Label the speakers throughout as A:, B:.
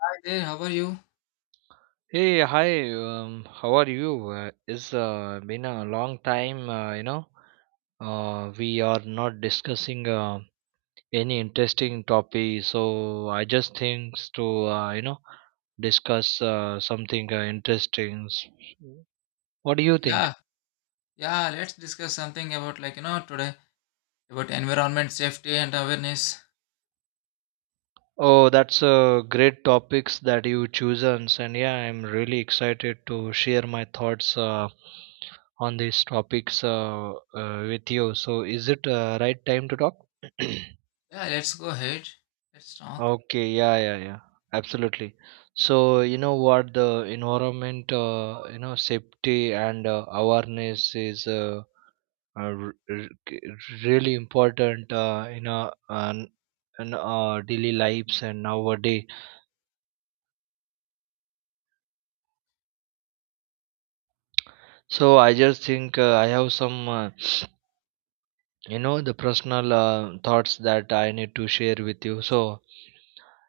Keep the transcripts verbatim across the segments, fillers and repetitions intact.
A: Hi there, how are you?
B: Hey, hi. Um, how are you? Uh, it's uh, been a long time. Uh, you know, uh, we are not discussing uh, any interesting topic. So I just think to uh, you know discuss uh, something uh, interesting. S- What do you think?
A: Yeah, yeah, let's discuss something about like you know today about environment safety and awareness.
B: Oh, that's a great topics that you chosen, and yeah, I'm really excited to share my thoughts uh, on these topics uh, uh, with you. So, is it uh, right time to talk?
A: Yeah, let's go ahead. Let's talk.
B: Okay, yeah, yeah, yeah, absolutely. So, you know what, the environment, uh, you know, safety and uh, awareness is uh, uh, r- r- k- really important uh, in a, an, in our daily lives and nowadays. So I just think uh, I have some, uh, you know, the personal uh, thoughts that I need to share with you. So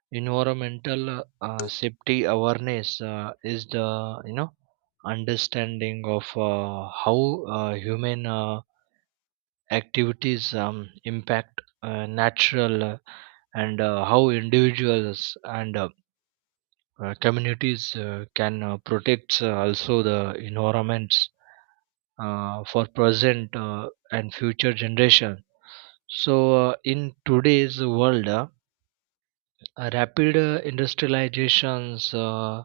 B: environmental uh, safety awareness uh, is the, you know, understanding of uh, how uh, human uh, activities um, impact uh, natural uh, and uh, how individuals and uh, uh, communities uh, can uh, protect uh, also the environments uh, for present uh, and future generations. So, uh, in today's world, uh, rapid uh, industrializations, uh,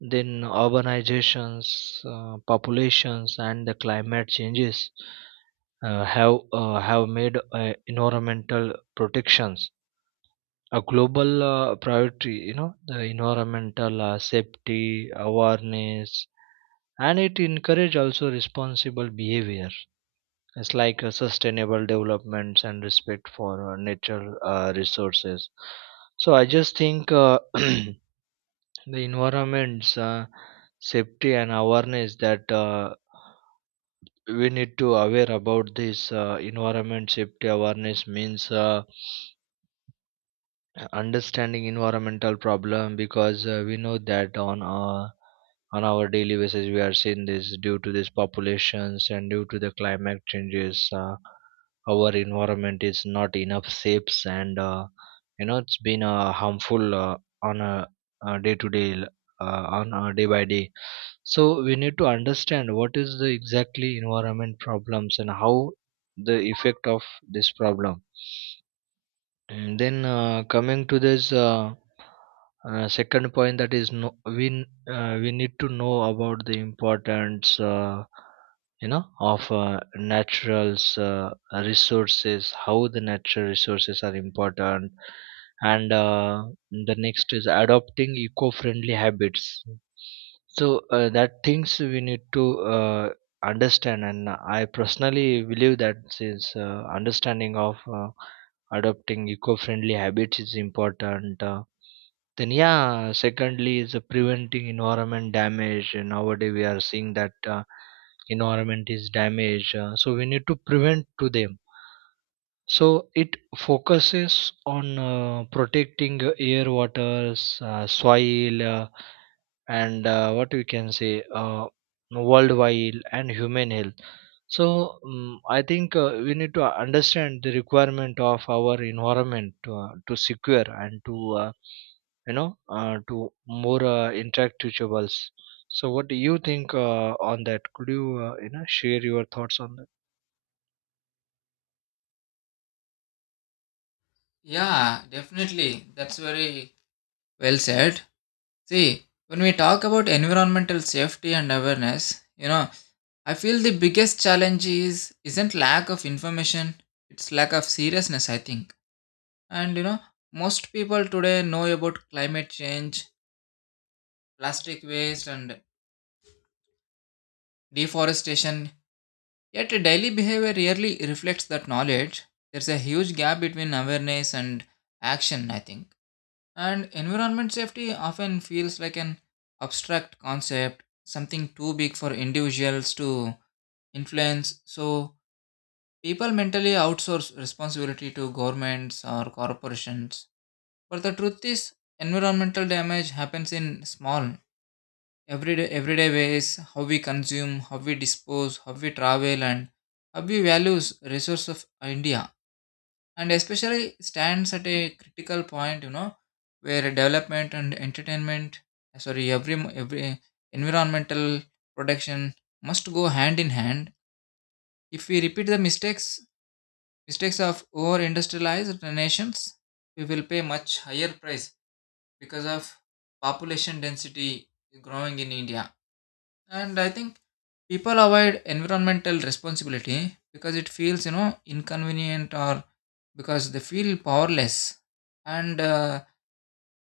B: then urbanizations, uh, populations, and the climate changes uh, have uh, have made uh, environmental protections a global uh, priority. You know, the environmental uh, safety awareness, and it encourage also responsible behavior, it's like uh, sustainable developments and respect for uh, natural uh, resources. So I just think uh, the environment's uh, safety and awareness, that uh, we need to aware about this uh, environment safety awareness means. Uh, understanding environmental problem, because uh, we know that on our on our daily basis we are seeing this due to these populations and due to the climate changes uh, our environment is not enough safe, and uh, you know it's been uh, harmful uh, on a, a day to day l- uh, on a day by day. So we need to understand what is the exactly environment problems and how the effect of this problem. And then uh, coming to this uh, uh, second point, that is, no, we n- uh, we need to know about the importance uh, you know of uh, naturals uh, resources, how the natural resources are important. And uh, the next is adopting eco-friendly habits. So uh, that things we need to uh, understand, and I personally believe that since uh, understanding of uh, adopting eco-friendly habits is important. Uh, then, yeah, secondly is uh, preventing environment damage. And nowadays we are seeing that uh, environment is damaged, uh, so we need to prevent to them. So it focuses on uh, protecting uh, air, waters, uh, soil, uh, and uh, what we can say, uh, worldwide and human health. So um, I think uh, we need to understand the requirement of our environment to, uh, to secure and to uh, you know uh, to more uh, interactables. So what do you think uh, on that? Could you uh, you know share your thoughts on that?
A: Yeah, definitely. That's very well said. See, when we talk about environmental safety and awareness, you know, I feel the biggest challenge is isn't lack of information, it's lack of seriousness, I think. And you know, most people today know about climate change, plastic waste and deforestation. Yet, daily behavior rarely reflects that knowledge. There's a huge gap between awareness and action, I think. And environment safety often feels like an abstract concept, something too big for individuals to influence. So, people mentally outsource responsibility to governments or corporations. But the truth is, environmental damage happens in small everyday everyday ways, how we consume, how we dispose, how we travel, and how we values resource of India, and especially stands at a critical point, you know, where development and entertainment, sorry, every every environmental protection must go hand in hand. If we repeat the mistakes mistakes of over industrialized nations, we will pay much higher price because of population density growing in India. And I think people avoid environmental responsibility because it feels, you know, inconvenient, or because they feel powerless. And uh,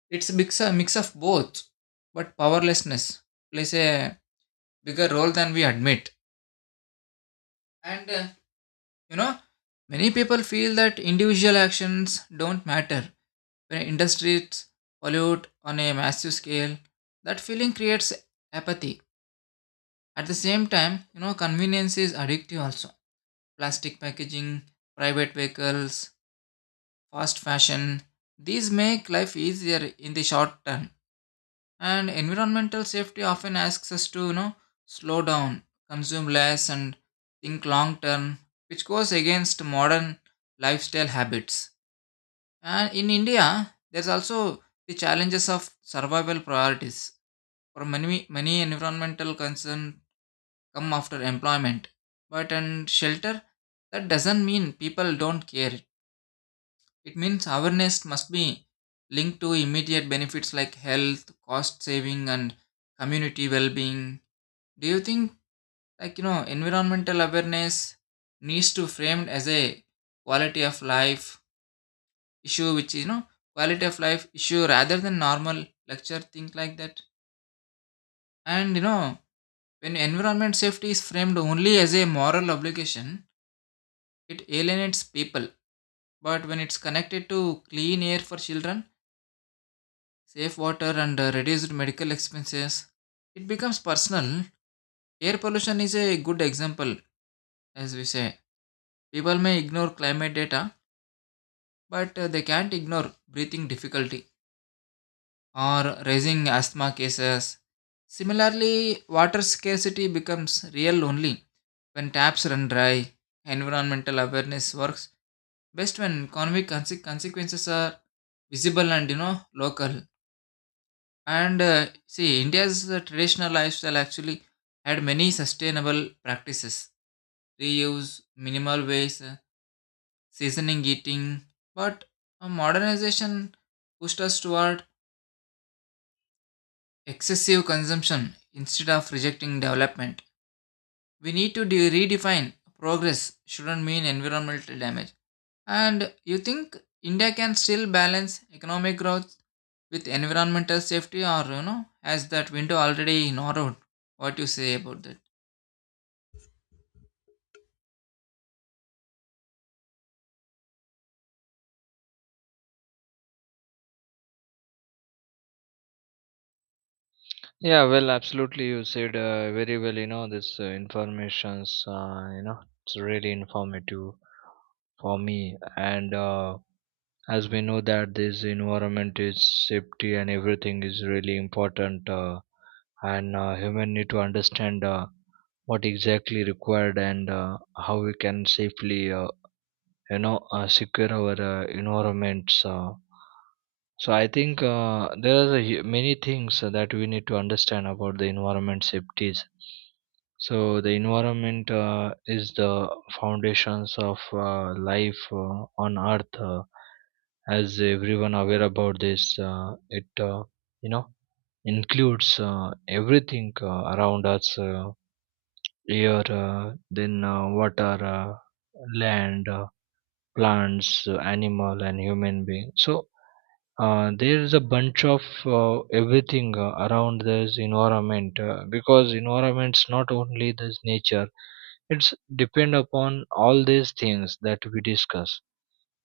A: it's a mix, a mix of both, but powerlessness plays a bigger role than we admit. And uh, you know, many people feel that individual actions don't matter when industries pollute on a massive scale. That feeling creates apathy. At the same time, you know, convenience is addictive also. Plastic packaging, private vehicles, fast fashion. These make life easier in the short term. And environmental safety often asks us to, you know, slow down, consume less, and think long term, which goes against modern lifestyle habits. And in India, there's also the challenges of survival priorities. For many, many environmental concerns come after employment, but and shelter. That doesn't mean people don't care. It means awareness must be linked to immediate benefits like health, cost saving, and community well being. Do you think, like, you know, environmental awareness needs to framed as a quality of life issue, which is, you know, quality of life issue rather than normal lecture thing like that? And, you know, when environment safety is framed only as a moral obligation, it alienates people. But when it's connected to clean air for children, safe water and uh, reduced medical expenses. It becomes personal. Air pollution is a good example, as we say. People may ignore climate data, but uh, they can't ignore breathing difficulty or rising asthma cases. Similarly, water scarcity becomes real only when taps run dry. Environmental awareness works best when economic conse- consequences are visible and, you know, local. And uh, see, India's uh, traditional lifestyle actually had many sustainable practices, reuse, minimal waste, uh, seasoning eating. But uh, modernization pushed us toward excessive consumption instead of rejecting development. We need to de- redefine progress, shouldn't mean environmental damage. And you think India can still balance economic growth with environmental safety, or, you know, has that window already narrowed? What you say about that?
B: Yeah, well, absolutely. You said uh, very well, you know, this uh, information's, uh, you know, it's really informative for me. And uh, as we know that this environment is safety and everything is really important, uh, and uh, human need to understand uh, what exactly required, and uh, how we can safely, uh, you know, uh, secure our uh, environments. Uh, so I think uh, there are the hu- many things that we need to understand about the environment safeties. So the environment uh, is the foundations of uh, life uh, on Earth. Uh, as everyone aware about this, uh, it uh, you know includes uh, everything uh, around us: uh, air, uh, then uh, water, uh, land, uh, plants, uh, animal, and human being. So uh, there's a bunch of uh, everything uh, around this environment, uh, because environment's not only this nature, it's depend upon all these things that we discuss.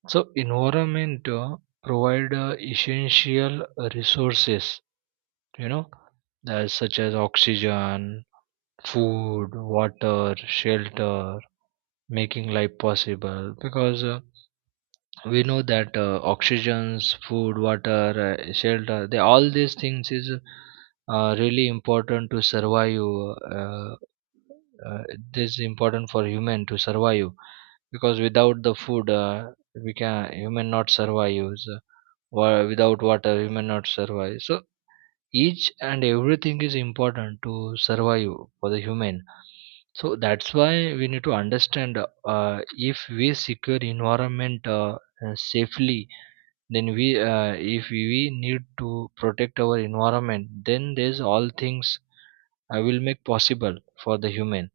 B: So environment uh, provide uh, essential resources, you know, that such as oxygen, food, water, shelter, making life possible, because uh, we know that uh, oxygens, food, water, uh, shelter, they all these things is uh, really important to survive. uh, uh, this is important for human to survive, because without the food uh, we can human not survive. So, wa- without water human not survive. So each and everything is important to survive for the human. So that's why we need to understand, uh, if we secure environment uh, uh, safely, then we uh, if we we need to protect our environment, then there's all things I will make possible for the human.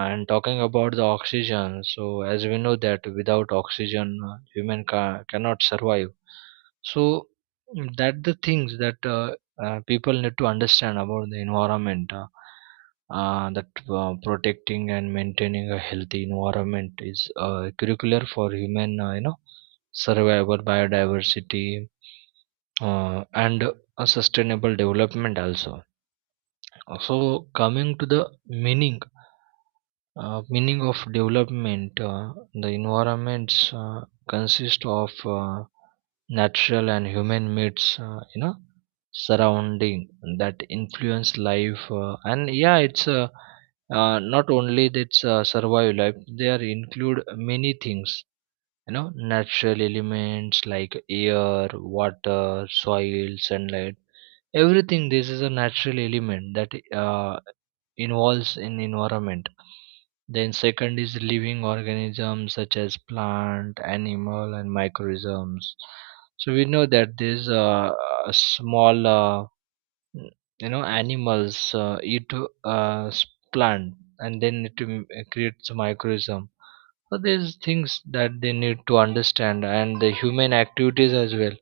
B: And talking about the oxygen, so as we know that without oxygen, uh, human ca- cannot survive. So mm, that the things that uh, uh, people need to understand about the environment. Uh, uh, that uh, protecting and maintaining a healthy environment is uh, curricular for human, uh, you know, survival, biodiversity, uh, and a sustainable development also. Uh, So coming to the meaning uh, meaning of development, uh, the environments uh, consist of uh, natural and human myths, uh, you know surrounding that influence life, uh, and yeah, it's uh, uh, not only that's uh, survival life, they are include many things, you know, natural elements like air, water, soil, sunlight, everything. This is a natural element that uh, involves in environment. Then second is living organisms, such as plant, animal, and microorganisms. So we know that these uh, small uh, you know animals uh, eat uh, s- plant, and then it m- creates microorganism. So there's things that they need to understand, and the human activities as well,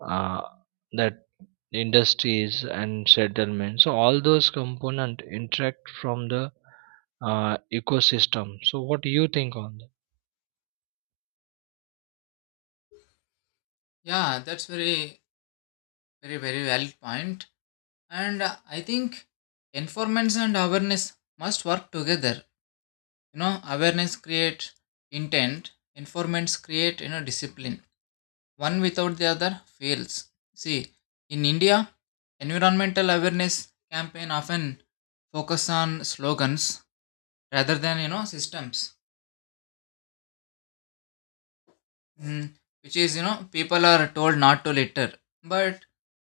B: uh, that industries and settlements. So all those component interact from the uh, ecosystem. So what do you think on that?
A: Yeah, that's very, very, very valid point. And uh, I think enforcement and awareness must work together. You know, awareness creates intent, enforcements create, you know, discipline. One without the other fails. See, in India, environmental awareness campaign often focus on slogans rather than, you know, systems. Mm, which is, you know, people are told not to litter, but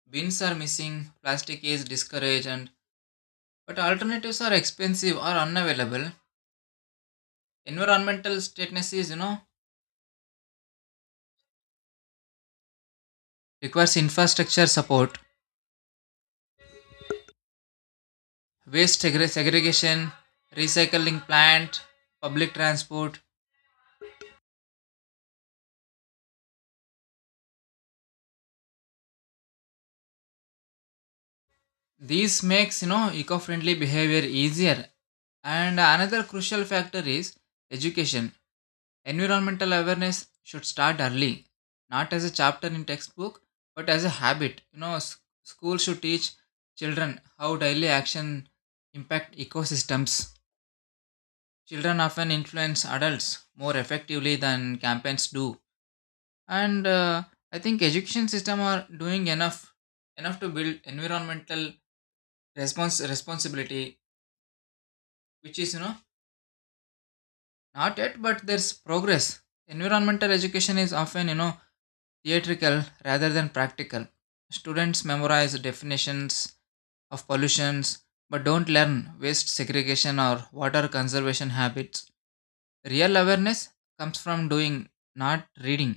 A: bins are missing, plastic is discouraged, and but alternatives are expensive or unavailable. Environmental status is, you know, requires infrastructure support, waste segre- segregation, recycling plant, public transport. This makes, you know, eco-friendly behavior easier. And another crucial factor is education. Environmental awareness should start early, not as a chapter in textbook, but as a habit. You know, s- school should teach children how daily action impact ecosystems. Children often influence adults more effectively than campaigns do. And uh, I think education system are doing enough enough to build environmental response responsibility, which is, you know, not yet, but there's progress. Environmental education is often, you know, theatrical rather than practical. Students memorize definitions of pollutions but don't learn waste segregation or water conservation habits. Real awareness comes from doing, not reading.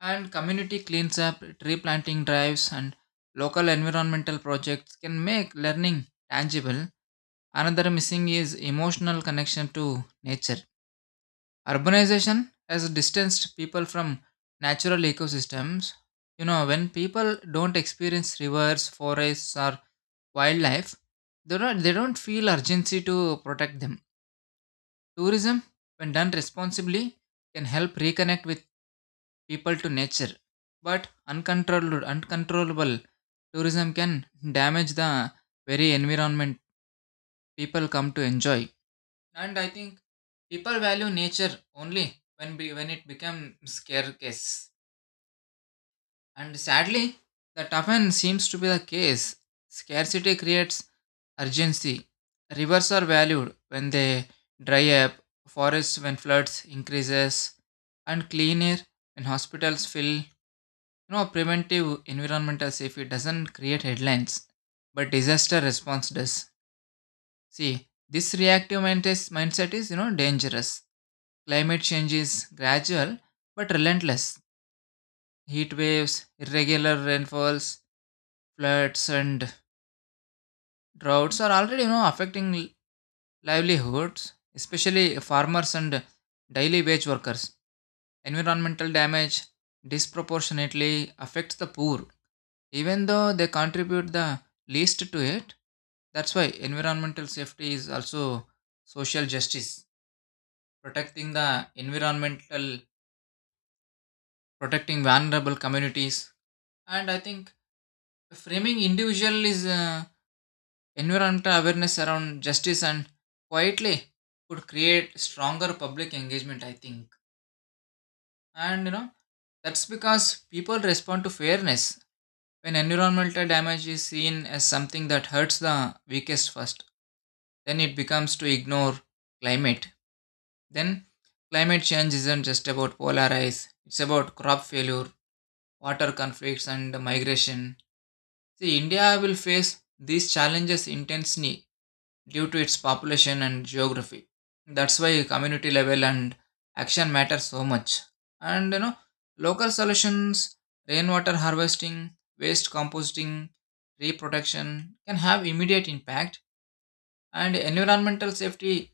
A: And community cleans up, tree planting drives, and local environmental projects can make learning tangible. Another missing is emotional connection to nature. Urbanization has distanced people from natural ecosystems. You know, when people don't experience rivers, forests or wildlife, they don't, they don't feel urgency to protect them. Tourism, when done responsibly, can help reconnect with people to nature. But uncontrolled uncontrollable tourism can damage the very environment people come to enjoy. And I think people value nature only when be, when it becomes scarce. And sadly, that often seems to be the case. Scarcity creates urgency. Rivers are valued when they dry up, forests when floods increases, and clean air when hospitals fill. You know, preventive environmental safety doesn't create headlines, but disaster response does. See, this reactive mindset mindset is, you know, dangerous. Climate change is gradual but relentless. Heat waves, irregular rainfalls, floods, and droughts are already, you know, affecting l- livelihoods, especially farmers and daily wage workers. Environmental damage disproportionately affects the poor, even though they contribute the least to it. That's why environmental safety is also social justice. protecting the environmental, Protecting vulnerable communities. And I think framing individual is uh, environmental awareness around justice and quietly could create stronger public engagement, I think. And you know, that's because people respond to fairness. When environmental damage is seen as something that hurts the weakest first, then it becomes to ignore climate. Then Climate change isn't just about polar ice, it's about crop failure, water conflicts, and migration. See, India will face these challenges intensely due to its population and geography. That's why community level and action matter so much. And you know, local solutions, rainwater harvesting, waste composting, reprotection can have immediate impact. And environmental safety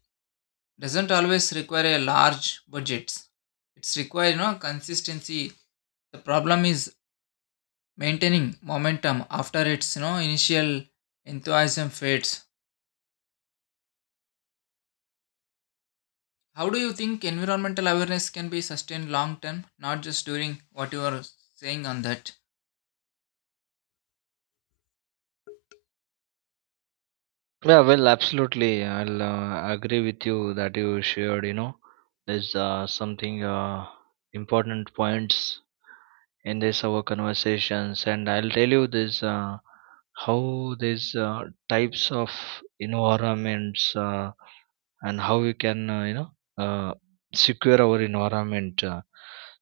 A: doesn't always require a large budgets. It's require, you know, consistency. The problem is maintaining momentum after its, you know, initial enthusiasm fades. How do you think environmental awareness can be sustained long term, not just during what you are saying on that?
B: Yeah, well, absolutely. I'll uh, agree with you that you shared. You know, there's uh, something uh, important points in this our conversations, and I'll tell you this, uh, how these uh, types of environments. Uh, and how we can uh, you know uh, secure our environment. uh.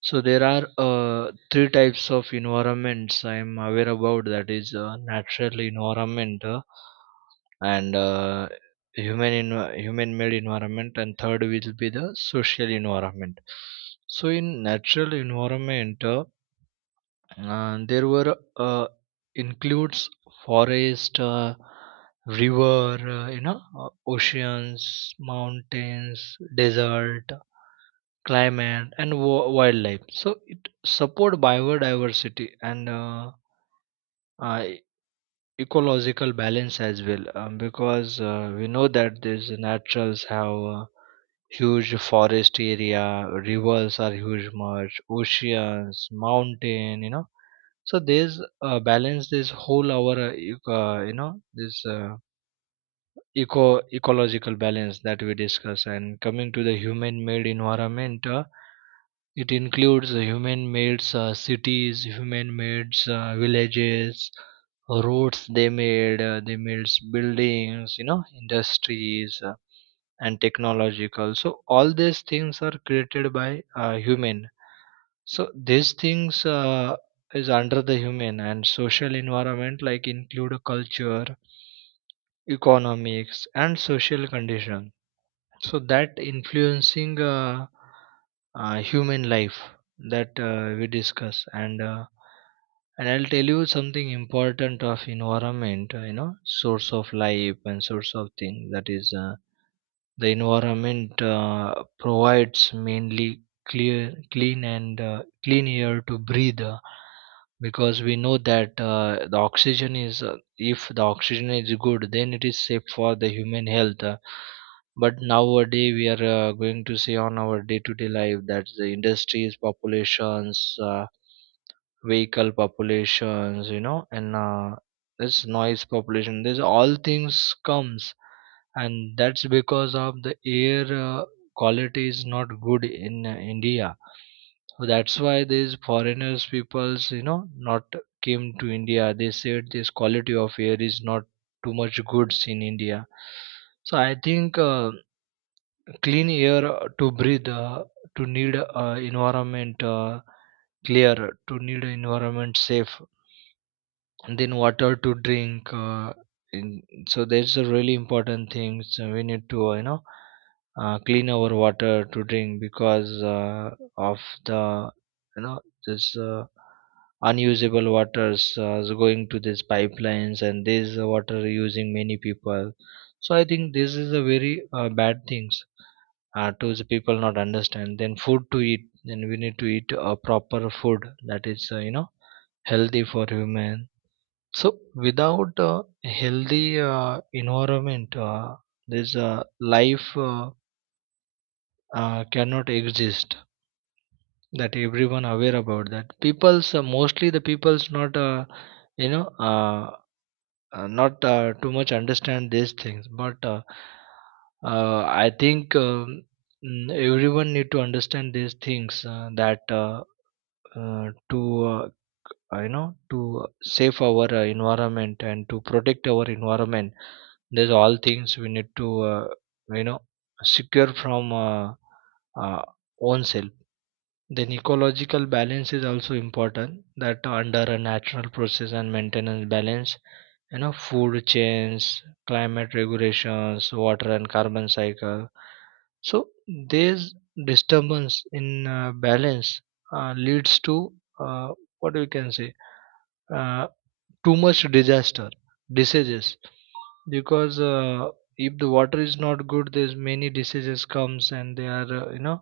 B: So there are uh, three types of environments I am aware about. That is uh, natural environment, uh, and uh, human env- human made environment, and third will be the social environment. So in natural environment, uh, and there were uh, includes forest, uh, river, uh, you know uh, oceans, mountains, desert, climate, and w- wildlife. So it support biodiversity and uh, uh, ecological balance as well, um, because uh, we know that these naturals have uh, huge forest area, rivers are huge, much oceans, mountain, you know. So there's uh, balance this whole our uh, ec- uh, you know this uh, eco ecological balance that we discuss. And coming to the human made environment, uh, it includes the human made uh, cities, human made uh, villages, roads they made uh, they made buildings, you know, industries, uh, and technological. So all these things are created by uh, human. So these things uh, is under the human. And social environment like include a culture, economics, and social condition, so that influencing uh, uh, human life, that uh, we discuss. And uh, and I'll tell you something important of environment, uh, you know source of life and source of thing, that is uh, the environment uh, provides mainly clear, clean and uh, clean air to breathe, uh, because we know that uh, the oxygen is uh, if the oxygen is good, then it is safe for the human health. Uh, but nowadays we are uh, going to see on our day to day life that the industries populations, uh, vehicle populations, you know, and uh, this noise population, this all things comes, and that's because of the air uh, quality is not good in uh, India. So that's why these foreigners peoples, you know, not came to India. They said this quality of air is not too much goods in India. So I think uh, clean air uh, to breathe, uh, to need uh, environment uh, clear, to need environment safe. And then water to drink, uh, in, so that's a really important thing. So we need to uh, you know uh, clean our water to drink, because uh, of the, you know, this uh, unusable waters uh, is going to these pipelines, and this water using many people. So I think this is a very uh, bad things uh, to the people not understand. Then food to eat, then we need to eat a proper food, that is, uh, you know healthy for human. So without a healthy uh, environment, uh, this uh, life uh, uh, cannot exist. That everyone aware about that. People's, uh, mostly the people's not, uh, you know uh, uh, not uh, too much understand these things. But uh, uh, I think um, mm, everyone need to understand these things, uh, that uh, uh, to uh, you know to save our uh, environment and to protect our environment. These all things we need to uh, you know secure from uh, uh, own self. Then ecological balance is also important. That under a natural process and maintenance balance, you know, food chains, climate regulations, water and carbon cycle. So these disturbance in uh, balance uh, leads to, uh, what we can say, uh, too much disaster, diseases, because uh, if the water is not good, there's many diseases comes, and they are uh, you know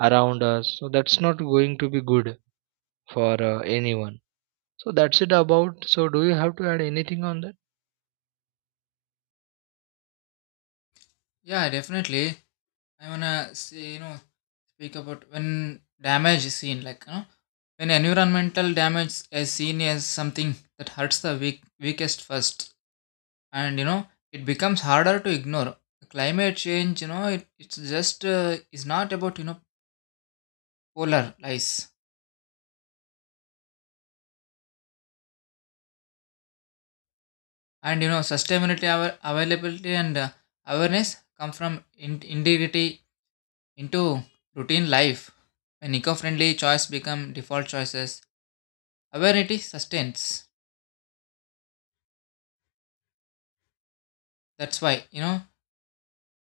B: around us, so that's not going to be good for uh, anyone. So that's it about. So do you have to add anything on that?
A: Yeah, definitely. I want to say, you know, speak about when damage is seen, like, you know, when environmental damage is seen as something that hurts the weak, weakest first, and you know, it becomes harder to ignore climate change. You know, it, it's just uh, is not about, you know, polar lies. And you know, sustainability our availability and uh, awareness come from in- integrity into routine life. When eco-friendly choice become default choices, awareness sustains. That's why, you know,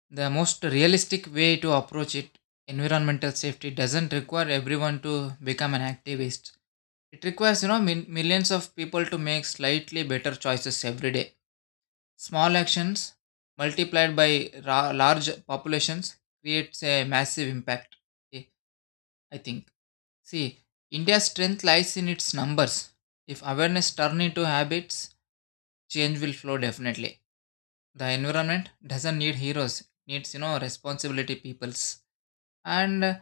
A: the most realistic way to approach it, environmental safety doesn't require everyone to become an activist. It requires, you know, min- millions of people to make slightly better choices every day. Small actions multiplied by ra- large populations creates a massive impact. Okay, I think. See, India's strength lies in its numbers. If awareness turns into habits, change will flow definitely. The environment doesn't need heroes; it needs, you know, responsibility peoples. And uh,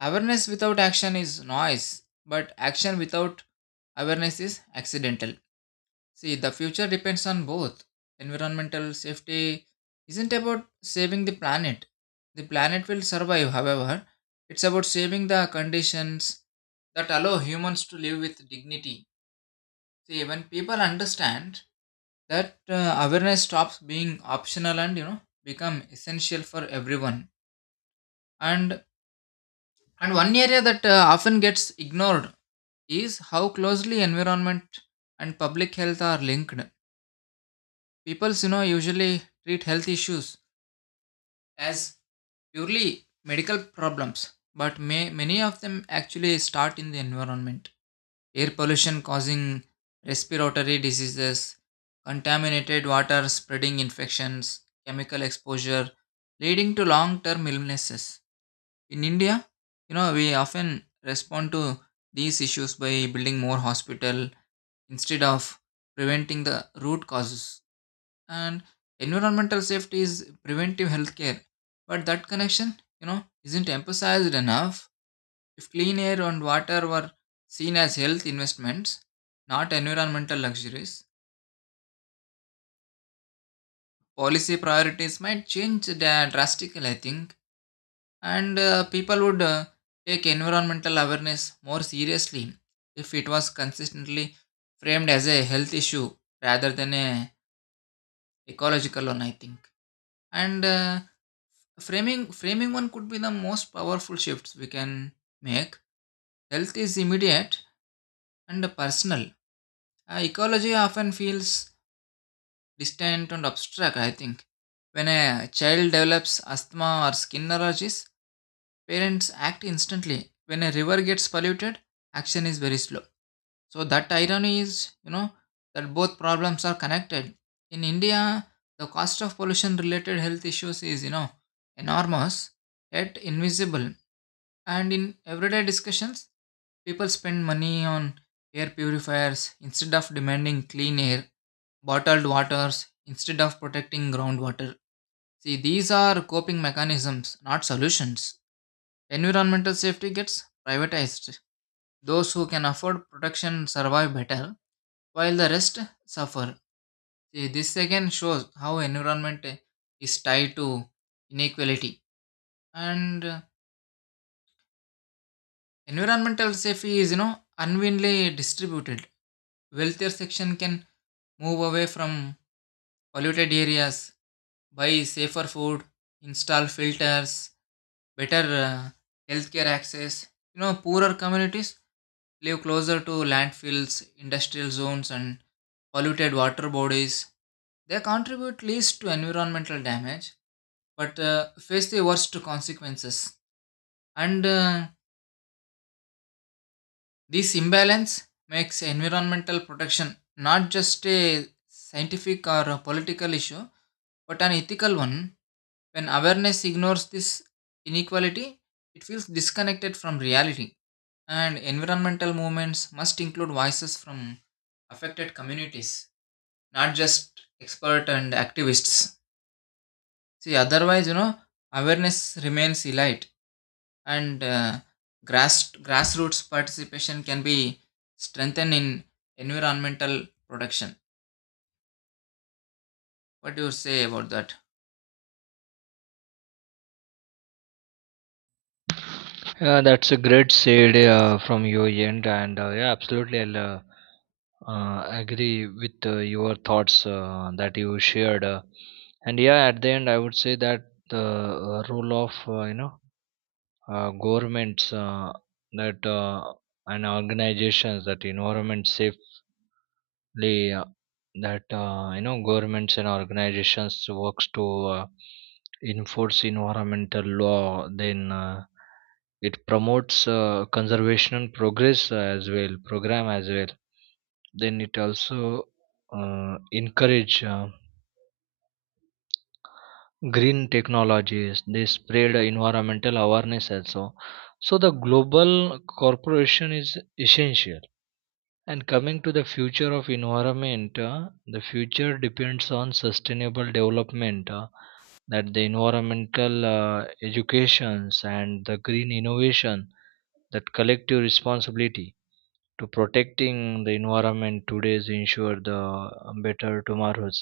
A: awareness without action is noise, but action without awareness is accidental. See, the future depends on both. Environmental safety isn't about saving the planet. The planet will survive, however, it's about saving the conditions that allow humans to live with dignity. See, when people understand that uh, awareness stops being optional and, you know, become essential for everyone. And and one area that uh, often gets ignored is how closely environment and public health are linked. People, you know, usually treat health issues as purely medical problems, but may, many of them actually start in the environment. Air pollution causing respiratory diseases, contaminated water spreading infections, chemical exposure leading to long term illnesses. In India, you know, we often respond to these issues by building more hospital instead of preventing the root causes. And environmental safety is preventive healthcare, but that connection, you know, isn't emphasized enough. If clean air and water were seen as health investments, not environmental luxuries, policy priorities might change dra- drastically, I think. And uh, people would uh, take environmental awareness more seriously if it was consistently framed as a health issue rather than a ecological one, I think. And uh, Framing framing one could be the most powerful shifts we can make. Health is immediate and personal. Uh, ecology often feels distant and abstract, I think. When a child develops asthma or skin allergies, parents act instantly. When a river gets polluted, action is very slow. So that irony is, you know, that both problems are connected. In India, the cost of pollution related health issues is, you know, enormous, yet invisible. And in everyday discussions, people spend money on air purifiers instead of demanding clean air, bottled waters instead of protecting groundwater. See, these are coping mechanisms, not solutions. Environmental safety gets privatized. Those who can afford protection survive better, while the rest suffer. See, this again shows how environment is tied to inequality. And uh, environmental safety is, you know, unevenly distributed. Wealthier section can move away from polluted areas, buy safer food, install filters, better uh, healthcare access. You know, poorer communities live closer to landfills, industrial zones, and polluted water bodies. They contribute least to environmental damage, but uh, face the worst consequences. And uh, this imbalance makes environmental protection not just a scientific or a political issue, but an ethical one. When awareness ignores this inequality, it feels disconnected from reality. And environmental movements must include voices from affected communities, not just expert and activists. See, otherwise, you know, awareness remains elite. And uh, grass grassroots participation can be strengthened in environmental protection. What do you say about that?
B: Yeah, that's a great said uh, from your end, and uh, yeah, absolutely, i'll uh, uh, agree with uh, your thoughts uh, that you shared. Uh, and yeah, at the end, I would say that the uh, role of uh, you know uh, governments, uh, that uh, and organizations, that environment safely, uh, that uh, you know governments and organizations works to uh, enforce environmental law. Then uh, it promotes uh, conservation and progress as well program as well. Then it also uh, encourage uh, green technologies. They spread environmental awareness also. So the global corporation is essential. And coming to the future of environment, uh, the future depends on sustainable development, uh, that the environmental uh, educations and the green innovation, that collective responsibility to protecting the environment today is ensure the um, better tomorrows.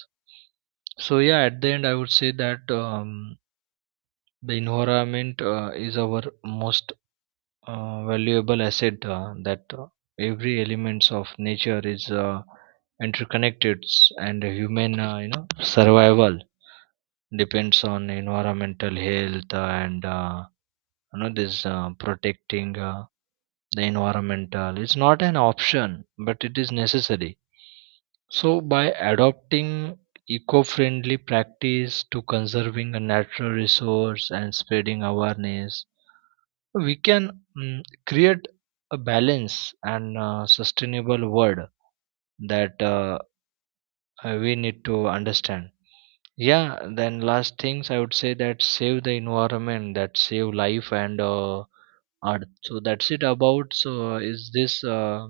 B: So yeah, at the end, I would say that um, the environment uh, is our most uh, valuable asset, uh, that uh, every elements of nature is uh, interconnected, and human, uh, you know survival depends on environmental health. And uh, you know this uh, protecting uh, the environmental is not an option, but it is necessary. So by adopting eco-friendly practice, to conserving a natural resource and spreading awareness, we can mm, create a balance and uh, sustainable world, that uh, uh, we need to understand. Yeah, then last things I would say that save the environment, that save life and uh, earth. So that's it about. So is this, uh,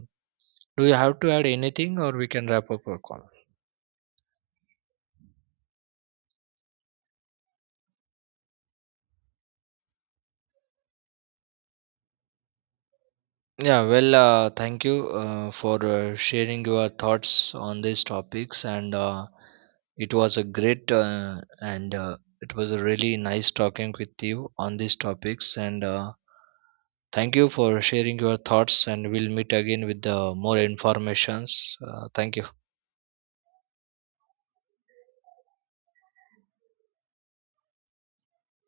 B: do you have to add anything, or we can wrap up our call? Yeah, well, uh, thank you uh, for uh, sharing your thoughts on these topics, and uh, it was a great uh, and uh, it was a really nice talking with you on these topics. And uh, thank you for sharing your thoughts, and we'll meet again with uh, more informations. Uh, thank you.